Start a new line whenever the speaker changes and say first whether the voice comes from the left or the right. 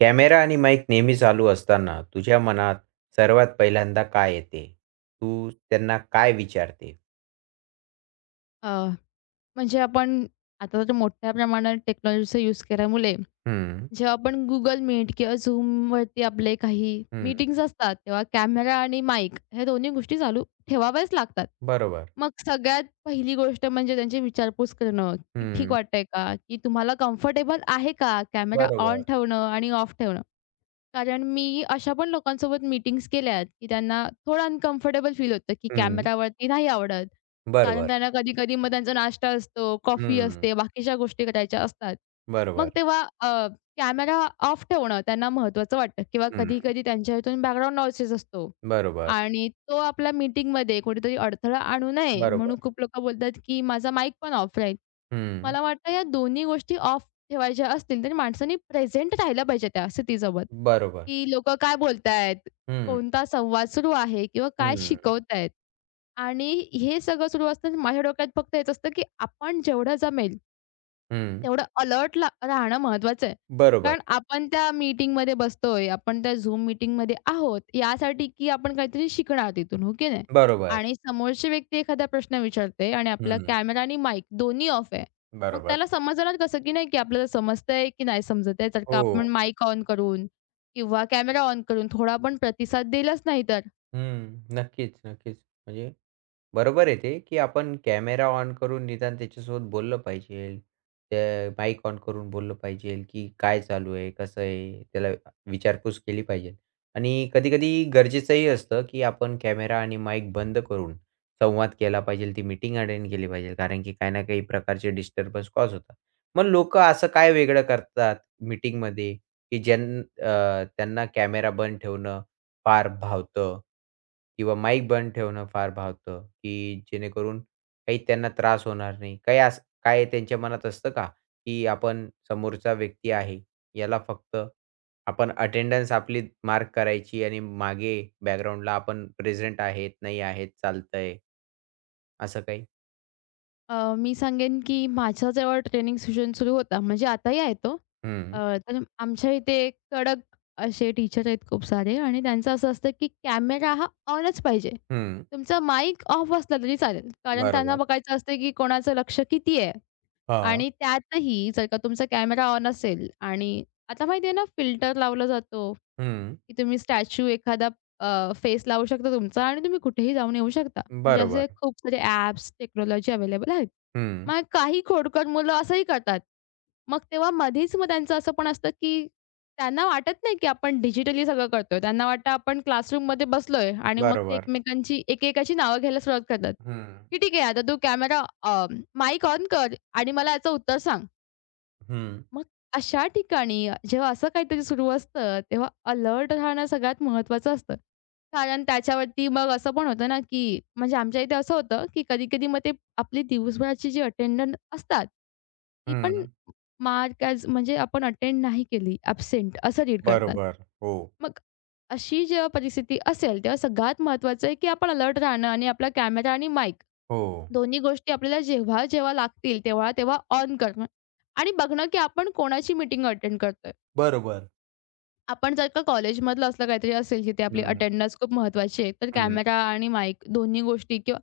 right: Camera आणि mic नेहमी चालू असताना तुझ्या मनात सर्वात पहिल्यांदा काय येते? तू त्यांना काय विचारते?
left: अ, म्हणजे आपण आता तर मोठ्या प्रमाणात टेक्नॉलॉजीचा यूज केल्यामुळे
right: हं,
left: जेव्हा आपण Google Meet किंवा Zoomवरती आपले काही
right: हं.
left: मीटिंग्ज असतात, तेव्हा कॅमेरा आणि माईक ह्या दोन्ही गोष्टी चालू ठेवाव्याच लागतात.
right: बरोबर.
left: मग सगळ्यात पहिली गोष्ट म्हणजे त्यांची विचारपूस करणं, की ठीक
right: हं.
left: वाटतंय का? की तुम्हाला कम्फर्टेबल आहे का? कॅमेरा ऑन
right: बरोबर.
left: ठेवणं आणि ऑफ ठेवणं. कारण मी अशा पण लोकांसोबत मीटिंग्स केल्या आहेत, की त्यांना थोडं अनकम्फर्टेबल फील होतं, की
right: हं.
left: कॅमेरावरती नाही आवडत. कारण
right: बरोबर.
left: त्यांना कधी-कधी मग त्यांचा नाश्ता असतो, कॉफी
right: हं.
left: असते, बाकीच्या गोष्टी करायच्या असतात. मग
right: बरोबर.
left: तेव्हा कॅमेरा ऑफ ठेवणं त्यांना महत्त्वाचं वाटतं किंवा
right: हं.
left: कधी-कधी त्यांच्या इथून बॅकग्राऊंड नॉईसेस असतो
right: बरोबर.
left: आणि तो आपल्या मीटिंगमध्ये कुठेतरी अडथळा आणू नये
right: बरोबर.
left: म्हणून खूप लोकं बोलतात, की माझा माईक पण ऑफ राहील.
right: हं.
left: मला वाटतं या दोन्ही गोष्टी ऑफ ठेवायच्या असतील, तर माणसांनी प्रेझेंट राहिलं पाहिजे त्या स्थितीसोबत,
right: बरोबर.
left: की लोकं काय बोलतायत,
right: हं,
left: कोणता संवाद सुरू आहे किंवा काय
right: हं,
left: शिकवतायत आणि हे सगळं सुरू असताना माझ्या डोक्यात फक्त हेच असतं, की आपण जेवढं जमेल
right: हं.
left: तेवढं अलर्ट ला राहणं महत्वाचं आहे.
right: बरोबर.
left: कारण आपण त्या मीटिंगमध्ये बसतोय, आपण त्या Zoom मीटिंगमध्ये आहोत, यासाठी की आपण काहीतरी शिकणार तिथून, हो की नाही?
right: बरोबर.
left: आणि समोरची व्यक्ती एखादा प्रश्न विचारते आणि आपला
right: हं.
left: कॅमेरा आणि माईक दोन्ही ऑफ आहे. मग
right: बरोबर.
left: त्याला समजणार कसं, की नाही की आपल्याला समजतंय की नाही समजत आहे? जर का
right: हो.
left: आपण माईक ऑन करून किंवा कॅमेरा ऑन करून थोडा पण प्रतिसाद दिलाच नाही तर?
right: हं. नक्कीच, नक्कीच. म्हणजे बरोबर आहे ते, की आपण कॅमेरा ऑन करून निदान त्याच्यासोबत बोललं पाहिजे. त्या माईक ऑन करून बोललं पाहिजे, की काय चालू आहे? कसं आहे? त्याला विचारपूस केली पाहिजे. आणि कधी-कधी गरजेचंही असतं, की आपण कॅमेरा आणि माईक बंद करून संवाद केला पाहिजे. ती मीटिंग अटेंड केली पाहिजे. कारण की काही ना काही प्रकारचे डिस्टर्बन्स कॉज होतात. मग लोकं असं काय वेगळं करतात मीटिंगमध्ये, की त्यांना कॅमेरा बंद ठेवणं फार भावतं किंवा माईक बंद ठेवणं फार भावतं, की जेणेकरून काही त्यांना त्रास होणार नाही. काही असं काय त्यांच्या मनात असतं का, की आपण समोरचा व्यक्ती आहे, याला फक्त आपण अटेंडन्स आपली मार्क करायची आणि मागे बॅकग्राऊंडला आपण प्रेझेंट आहेत, नाही आहेत, चालतंय. असं काही?
left: मी सांगेन की माझा जेव्हा ट्रेनिंग सेशन सुरू होता, म्हणजे आताही आहे तो. अ,
right: हं,
left: तर आमच्या इथे कडक असे टीचर आहेत खूप सारे आणि त्यांचं असं असतं की कॅमेरा हा ऑनच पाहिजे.
right: हं.
left: तुमचा माईक ऑफ असला तरी चालेल. कारण त्यांना
right: बरोबर.
left: बघायचं असतं की कोणाचं लक्ष किती आहे.
right: हां.
left: आणि त्यातही जर का तुमचा कॅमेरा ऑन असेल आणि आता माहिती आहे ना फिल्टर लावला जातो,
right: हं.
left: की तुम्ही स्टॅच्यू एखादा फेस लावू शकता तुमचा आणि तुम्ही कुठेही जाऊन येऊ शकता. म्हणजे असे
right: बरोबर.
left: खूप सारे ॲप्स, टेक्नॉलॉजी अवेलेबल आहेत.
right: हं.
left: मग काही खोडकर मुलं असंही करतात. मग तेव्हा मधीच मग त्यांचं असं पण असतं, की त्यांना वाटत नाही, की आपण डिजिटली सगळं करतोय. त्यांना वाटतं आपण क्लासरूममध्ये बसलोय आणि मग ते
right: बरोबर.
left: एकमेकांची एकेकाची नावं घ्यायला सुरुवात करतात.
right: हं, हं,
left: की "ठीक आहे, आता तू अ, माईक ऑन कर आणि मला याचं उत्तर सांग."
right: हं.
left: मग अशा ठिकाणी जेव्हा असं काहीतरी सुरू असतं, तेव्हा अलर्ट राहणं सगळ्यात महत्त्वाचं असतं. कारण त्याच्यावरती मग असं पण होतं ना, की म्हणजे आमच्या इथे असं होतं, की कधी-कधी मग ते आपली दिवसभराची जी अटेंडंट असतात, ती पण मार्क ॲज म्हणजे आपण अटेंड नाही केली, ॲब्सेंट असं रीड करतात.
right: बरोबर. हो,
left: मग अशी जेव्हा परिस्थिती असेल, तेव्हा सगळ्यात महत्त्वाचं आहे, की आपण अलर्ट राहणं आणि आपला कॅमेरा आणि माईक
right: हो.
left: दोन्ही गोष्टी आपल्याला जेव्हा-जेव्हा लागतील तेव्हा-तेव्हा ऑन करणं आणि बघणं, की आपण कोणाची मीटिंग अटेंड करतोय.
right: बरोबर.
left: आपण जर का कॉलेजमधलं असलं काहीतरी असेल, जिथे आपली
right: हं,
left: अटेंडन्स खूप महत्त्वाची आहे, तर
right: हं,
left: कॅमेरा आणि माईक दोन्ही गोष्टी किंवा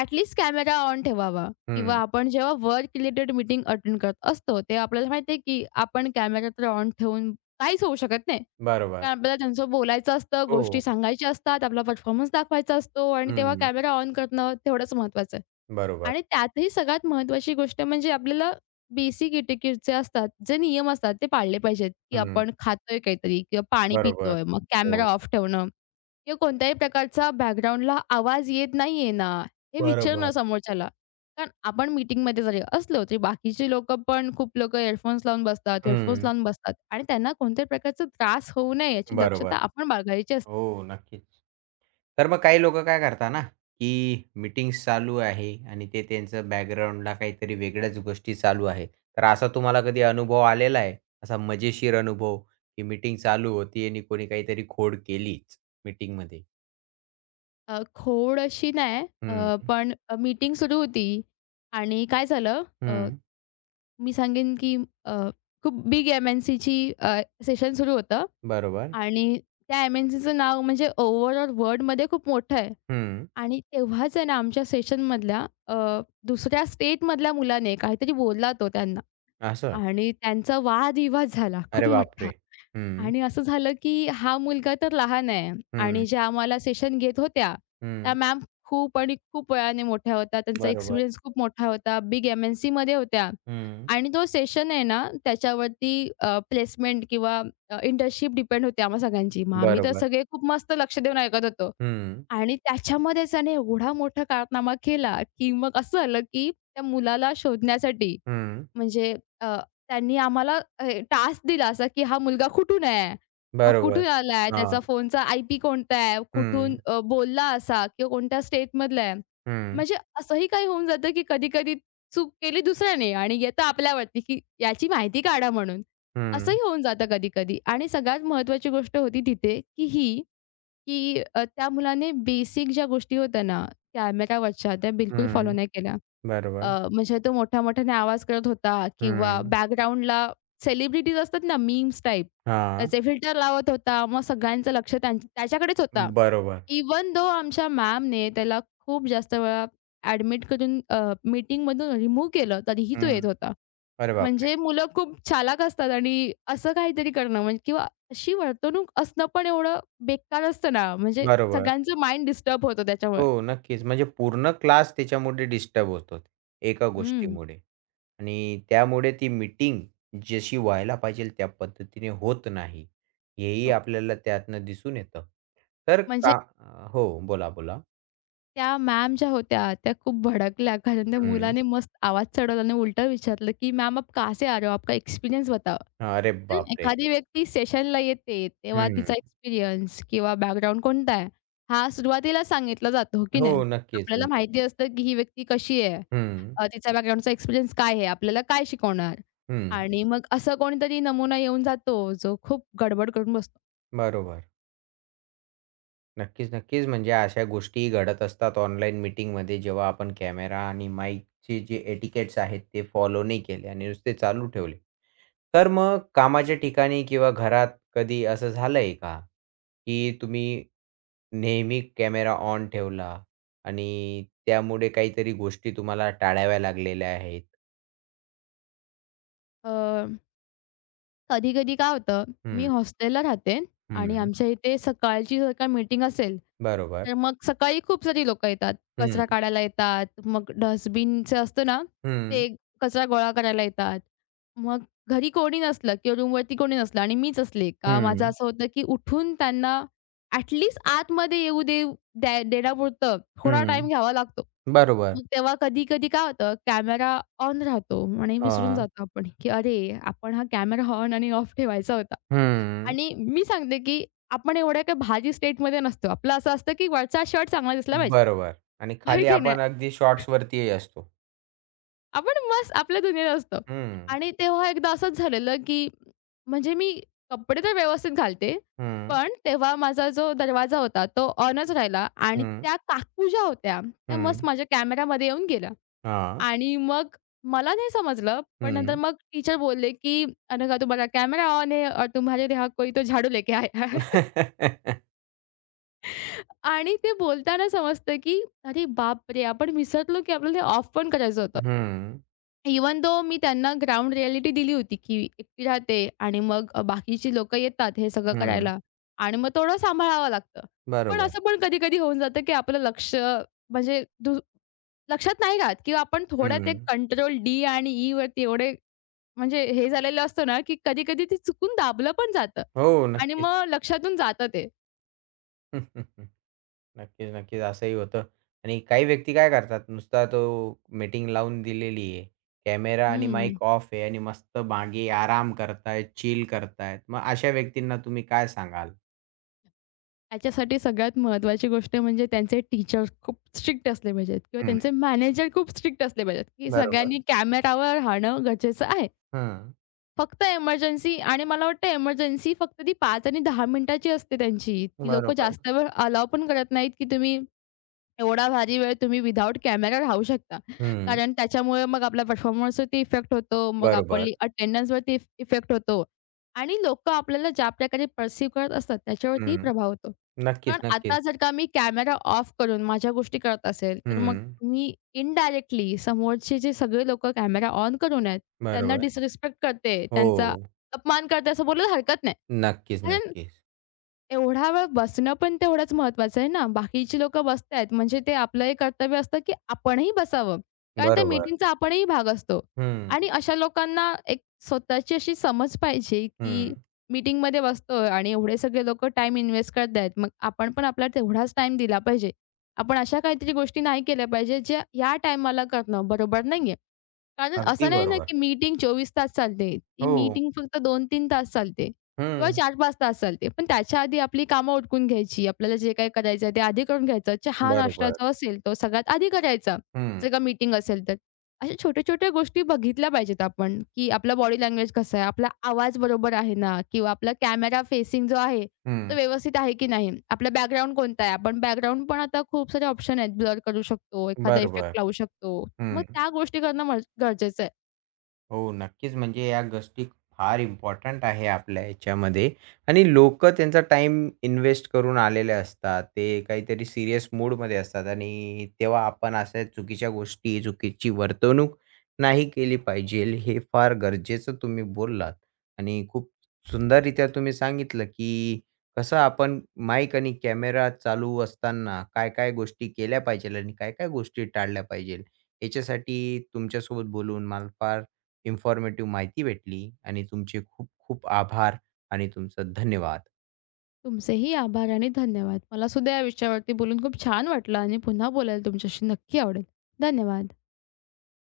left: ॲटलीस्ट कॅमेरा ऑन ठेवावा किंवा
right: हं.
left: आपण जेव्हा वर्क रिलेटेड मीटिंग अटेंड करत असतो, तेव्हा आपल्याला माहिती आहे, की आपण कॅमेरा तर ऑन ठेवून काहीच होऊ शकत नाही.
right: बरोबर.
left: कारण आपल्याला त्यांचं बोलायचं असतं,
right: हो.
left: गोष्टी सांगायच्या असतात, आपला परफॉर्मन्स दाखवायचा असतो आणि तेव्हा
right: हं.
left: कॅमेरा ऑन करणं तेवढंच महत्त्वाचं आहे.
right: बरोबर.
left: आणि त्यातही सगळ्यात महत्त्वाची गोष्ट म्हणजे आपल्याला बेसिक एटिक्यूट जे असतात, जे नियम असतात ते पाळले पाहिजेत, की
right: हं.
left: आपण खातोय काहीतरी किंवा पाणी
right: बरोबर.
left: पितोय, मग कॅमेरा
right: हो.
left: ऑफ ठेवणं किंवा कोणत्याही प्रकारचा बॅकग्राऊंडला आवाज येत नाहीये ना, हे विचारणं
right: बरोबर.
left: समोरच्याला. कारण आपण मीटिंगमध्ये जरी असलो, तरी बाकीची लोकं पण खूप लोकं इयरफोन्स लावून बसतात, हेडफोन्स
right: हं.
left: लावून बसतात आणि त्यांना कोणत्याही प्रकारचा त्रास होऊ नये याची दक्षता
right: बरोबर.
left: आपण बाळगायची असते.
right: हो, नक्कीच. तर मग काही लोकं काय करतात ना, की मीटिंग्स चालू आहे आणि ते त्यांचं बॅकग्राऊंडला काहीतरी वेगळ्याच गोष्टी चालू आहे. तर असा तुम्हाला कधी अनुभव आलेला आहे? असा मजेशीर अनुभव, की मीटिंग चालू होती आणि कोणी काहीतरी खोड केलीच मीटिंगमध्ये?
left: खोड अशी नाही,
right: हं,
left: पण मीटिंग सुरू होती आणि काय झालं.
right: हं.
left: मी सांगेन की अ, खूप बिग एम-एन-सीची सेशन सुरू होतं
right: बरोबर.
left: आणि त्या एम-एन-सीचं नाव म्हणजे ओव्हरऑल वर्ल्डमध्ये खूप मोठं आहे
right: हं.
left: आणि तेव्हाच आहे ना आमच्या सेशनमधल्या दुसऱ्या स्टेटमधल्या मुलाने काहीतरी बोलला तो त्यांना.
right: असं?
left: आणि त्यांचा वादविवाद झाला खूप
right: अरे
left: मोठा
right: बापरे! हं.
left: आणि असं झालं, की हा मुलगा तर लहान आहे आणि
right: हं,
left: ज्या आम्हाला सेशन घेत होत्या, त्या
right: हं.
left: मॅम खूप आणि खूप वयाने मोठ्या होत्या. त्यांचा
right: बरोबर.
left: एक्सपिरियन्स खूप मोठा होता. बिग एम-एन-सीमध्ये होत्या
right: हं.
left: आणि तो सेशन आहे ना, त्याच्यावरती प्लेसमेंट किंवा इंटर्नशिप डिपेंड होते आम्हा सगळ्यांची. मग आम्ही तर
right: बरोबर.
left: सगळे खूप मस्त लक्ष देऊन ऐकत होतो
right: हं,
left: आणि त्याच्यामध्ये त्याने एवढा मोठा कारनामा केला, की मग असं झालं, की त्या मुलाला शोधण्यासाठी
right: हं.
left: म्हणजे अ, त्यांनी आम्हाला टास्क दिला असा, की हा मुलगा कुठून आहे? हा
right: बरोबर.
left: कुठून आलाय?
right: हां.
left: त्याचा फोनचा आय-पी कोणता आहे?
right: हं,
left: बोलला असा किंवा कोणत्या स्टेटमधला आहे?
right: हं,
left: म्हणजे असंही काही होऊन जातं, की कधी-कधी चूक केली दुसऱ्याने आणि येतं आपल्यावरती, की याची माहिती काढा म्हणून.
right: हं,
left: असंही होऊन जातं कधी-कधी आणि सगळ्यात महत्त्वाची गोष्ट होती तिथे, की ही, की त्या मुलाने बेसिक ज्या गोष्टी होत्या ना, कॅमेऱ्यावरच्या त्या बिलकुल फॉलो
right: हं.
left: नाही केल्या.
right: बरोबर.
left: म्हणजे तो मोठ्या-मोठ्याने आवाज करत होता किंवा
right: हं.
left: बॅकग्राऊंडला सेलिब्रिटीज असतात ना मीम्स टाइप,
right: हां.
left: त्याचे फिल्टर लावत होता. मग सगळ्यांचं लक्ष त्याच्याकडेच होता.
right: बरोबर.
left: इवन दो आमच्या मॅमने त्याला खूप जास्त वेळा ॲडमिट करून मीटिंगमधून रिमूव्ह केलं, तरीही तो येत
right: हं.
left: होता.
right: अरे बापरे!
left: म्हणजे मुलं खूप चालाख असतात आणि असं काहीतरी करणं म्हणजे किंवा अशी वर्तणूक असणं पण एवढं बेकार असतं ना, म्हणजे
right: बरोबर.
left: सगळ्यांचं माइंड डिस्टर्ब होतं त्याच्यामुळे.
right: हो, नक्कीच. म्हणजे पूर्ण क्लास त्याच्यामुळे डिस्टर्ब होतो एका
left: हं.
right: गोष्टीमुळे आणि त्यामुळे ती मीटिंग जशी व्हायला पाहिजे त्या पद्धतीने होत नाही, हेही
left: हो,
right: आपल्याला त्यातनं दिसून येतं. तर
left: म्हणजे
right: का हो, बोला, बोला.
left: त्या मॅम ज्या होत्या, त्या खूप भडकल्या. कारण त्या मुलाने मस्त आवाज चढवला आणि उलटं विचारलं, की "मैम आप कहाँ से आ रहे हो? आपका एक्सपीरियंस बताओ."
right: अरे
left: कारण
right: बापरे!
left: एखादी व्यक्ती सेशनला येते, तेव्हा
right: हं.
left: तिचा एक्सपिरियन्स किंवा बॅकग्राऊंड कोणता आहे, हा सुरुवातीला सांगितला जातो, हो की
right: हो,
left: नाही?
right: नक्कीच,
left: आपल्याला
right: नक्कीच.
left: माहिती असतं, की ही व्यक्ती कशी आहे,
right: हं,
left: तिचा बॅकग्राऊंडचा एक्सपिरियन्स काय आहे, आपल्याला काय शिकवणार?
right: हं.
left: आणि मग असं कोणीतरी नमुना येऊन जातो, जो खूप गडबड करून बसतो.
right: बरोबर. नक्कीच, नक्कीच. म्हणजे अशा गोष्टी घडत असतात ऑनलाईन मीटिंगमध्ये जेव्हा आपण कॅमेरा आणि माईकचे जे एटिकेट्स आहेत ते फॉलो नाही केले आणि नुसते चालू ठेवले. तर मग कामाच्या ठिकाणी किंवा घरात कधी असं झालंय का, की तुम्ही नेहमी कॅमेरा ऑन ठेवला आणि त्यामुळे काहीतरी गोष्टी तुम्हाला टाळाव्या लागलेल्या आहेत?
left: अ कधी-कधी काय होतं, मी
right: हं,
left: हॉस्टेलला राहते आणि
right: हं.
left: आमच्या इथे सकाळची जर का मीटिंग असेल,
right: बरोबर.
left: तर मग सकाळी खूप सारी लोकं येतात. कचरा
right: हं,
left: काढायला येतात, मग डस्टबिनचं असतं ना,
right: हं.
left: ते कचरा गोळा करायला येतात. मग घरी कोणी नसलं किंवा रूमवरती कोणी नसलं आणि मीच असले, का माझं
right: हं,
left: असं होतं की उठून त्यांना ॲट आतमध्ये येऊ दे द्या देण्यापुरतं थोडा टाईम
right: हं.
left: घ्यावा लागतो.
right: बरोबर.
left: मग तेव्हा कधी-कधी काय होतं कॅमेरा ऑन राहतो आणि विसरून
right: हां.
left: जातो आपण, की अरे आपण हा कॅमेरा ऑन आणि ऑफ ठेवायचा होता.
right: हं.
left: आणि मी सांगते, की आपण एवढ्या काही भाजी स्टेटमध्ये नसतो. आपलं असं असतं, की वरचा शर्ट चांगला दिसला पाहिजे.
right: बरोबर आणि
left: होय
right: खाली
left: की नाही?
right: आपण अगदी शॉर्ट्सवरतीही असतो.
left: आपण मस्त आपल्या दुनियेत असतो.
right: हं,
left: आणि तेव्हा एकदा असंच झालेलं, की म्हणजे मी कपडे तर व्यवस्थित घालते.
right: हं,
left: पण तेव्हा माझा जो दरवाजा होता तो ऑनच राहिला आणि
right: हं,
left: त्या काकू ज्या होत्या, त्या मस्त
right: हं.
left: माझ्या कॅमेरामध्ये येऊन गेल्या.
right: हां.
left: आणि मग मला नाही समजलं, पण नंतर
right: हं.
left: मग टीचर बोलले, की "अनुघा तुम्हारा कैमरा ऑन है और तुम्हारे यहाँ कोई तो झाडू लेके आया है." आणि ते बोलताना समजतं, की अरे बापरे! आपण विसरलो, की आपल्याला ऑफ पण करायचं होतं.
right: हं,
left: इव्हन दो मी त्यांना ग्राउंड रियालिटी दिली होती, की एकटी राहते आणि मग बाकीची लोकं येतात हे सगळं
right: हं.
left: करायला आणि मग थोडं सांभाळावं लागतं. पण
right: बरोबर.
left: असं पण कधी-कधी होऊन जातं, की आपलं लक्ष म्हणजे लक्षात नाही राहत किंवा आपण थोडं ते
right: हं.
left: कंट्रोल डी आणि ई वरती एवढे म्हणजे हे झालेलं असतं ना, की कधी-कधी ते चुकून दाबलं पण जातं
right: हो,
left: आणि
right: नक्कीच.
left: मग लक्षातून जातं ते.
right: नक्कीच, नक्कीच. असंही होतं आणि काही व्यक्ती काय करतात, नुसता तो मीटिंग लावून दिलेली आहे. कॅमेरा आणि
left: हं.
right: माईक ऑफ आहे आणि मस्त मागे आराम करतायत, चिल करतायत. मग अशा व्यक्तींना तुम्ही काय सांगाल?
left: त्याच्यासाठी सगळ्यात महत्त्वाची गोष्ट म्हणजे त्यांचे टीचर्स खूप स्ट्रिक्ट असले पाहिजेत किंवा त्यांचे मॅनेजर खूप स्ट्रिक्ट असले पाहिजेत, की
right: बरोबर.
left: सगळ्यांनी कॅमेरावर राहणं गरजेचं आहे.
right: हं.
left: फक्त एमर्जन्सी आणि मला वाटतं एमर्जन्सी फक्त ती 5 आणि 10 मिनिटाची असते त्यांची. ती लोकं
right: बरोबर.
left: जास्त वेळ अलाऊ पण करत नाहीत, की तुम्ही एवढा भारी वेळ तुम्ही विथआऊट कॅमेरा राहू शकता.
right: हं.
left: कारण त्याच्यामुळे मग आपल्या परफॉर्मन्सवरती इफेक्ट होतो. मग
right: बरोबर.
left: आपली अटेंडन्सवरती इफेक्ट होतो. आणि लोकं आपल्याला ज्या प्रकारे पर्सीव्ह करत असतात त्याच्यावरतीही
right: हं.
left: प्रभाव होतो.
right: नक्कीच,
left: कारण
right: नक्कीच.
left: आता जर का मी कॅमेरा ऑफ करून माझ्या गोष्टी करत असेल, तर मग
right: हं.
left: मी इनडायरेक्टली समोरचे जे सगळे लोकं कॅमेरा ऑन करून आहेत, त्यांना
right: बरोबर.
left: डिसरिस्पेक्ट करते, त्यांचा
right: हो.
left: अपमान करते असं बोलायला हरकत नाही.
right: नक्कीच,
left: कारण
right: नक्कीच.
left: एवढा वेळ बसणं पण तेवढंच महत्त्वाचं आहे ना. बाकीची लोकं बसतायत म्हणजे ते आपलं हे कर्तव्य असतं, की आपणही बसावं. कारण त्या
right: बरोबर.
left: मीटिंगचा आपणही भाग असतो.
right: हं.
left: आणि अशा लोकांना एक स्वतःची अशी समज पाहिजे,
right: हं.
left: की मीटिंगमध्ये बसतोय आणि एवढे सगळे लोकं टाईम इन्व्हेस्ट करत आहेत. मग आपण पण आपला तेवढाच टाईम दिला पाहिजे. आपण अशा काहीतरी गोष्टी नाही केल्या पाहिजे, ज्या या टाईमाला करणं बरोबर नाहीये. कारण
right: अगदी
left: असं नाही ना,
right: बरोबर.
left: की मीटिंग 24 तास चालते. ती
right: हो.
left: मीटिंग फक्त 2 तीन तास चालते किंवा
right: हं.
left: 4-5 तास चालते. पण त्याच्या आधी आपली कामं उरकून घ्यायची. आपल्याला जे काही करायचं आहे ते आधी करून घ्यायचं. चहा-नाश्ता
right: बरोबर.
left: जो असेल तो सगळ्यात आधी करायचा,
right: हं.
left: जर का मीटिंग असेल तर. अशा छोट्या-छोट्या गोष्टी बघितल्या पाहिजेत आपण, की आपला बॉडी लँग्वेज कसा आहे, आपला आवाज बरोबर आहे ना किंवा आपला कॅमेरा फेसिंग जो आहे तो
right: हं.
left: व्यवस्थित आहे की नाही. आपला बॅकग्राऊंड कोणता आहे? आपण बॅकग्राऊंड पण आता खूप सारे ऑप्शन आहेत. ब्लर करू शकतो, एखादा
right: बरोबर.
left: इफेक्ट लावू शकतो. मग
right: हं.
left: त्या गोष्टी करणं मल गरजेचं आहे.
right: हो, नक्कीच. म्हणजे या गोष्टी फार इम्पॉर्टंट आहे आपल्या ह्याच्यामध्ये आणि लोकं त्यांचा टाइम इन्व्हेस्ट करून आलेले असतात. ते काहीतरी सीरियस मूडमध्ये असतात आणि तेव्हा आपण अशा चुकीच्या गोष्टी, चुकीची वर्तवणूक नाही केली पाहिजे. हे फार गरजेचं तुम्ही बोललात आणि खूप सुंदररीत्या तुम्ही सांगितलं, की कसं आपण माईक आणि कॅमेरा चालू असताना काय-काय गोष्टी केल्या पाहिजेल आणि काय-काय गोष्टी टाळल्या पाहिजेल. याच्यासाठी तुमच्यासोबत बोलून मला फार इन्फॉर्मेटिव्ह माहिती भेटली आणि तुमचे खूप खूप आभार आणि तुमचं धन्यवाद.
left: तुमचेही आभार आणि धन्यवाद. मला सुद्धा या विषयावरती बोलून खूप छान वाटलं आणि पुन्हा बोलायला तुमच्याशी नक्की आवडेल. धन्यवाद.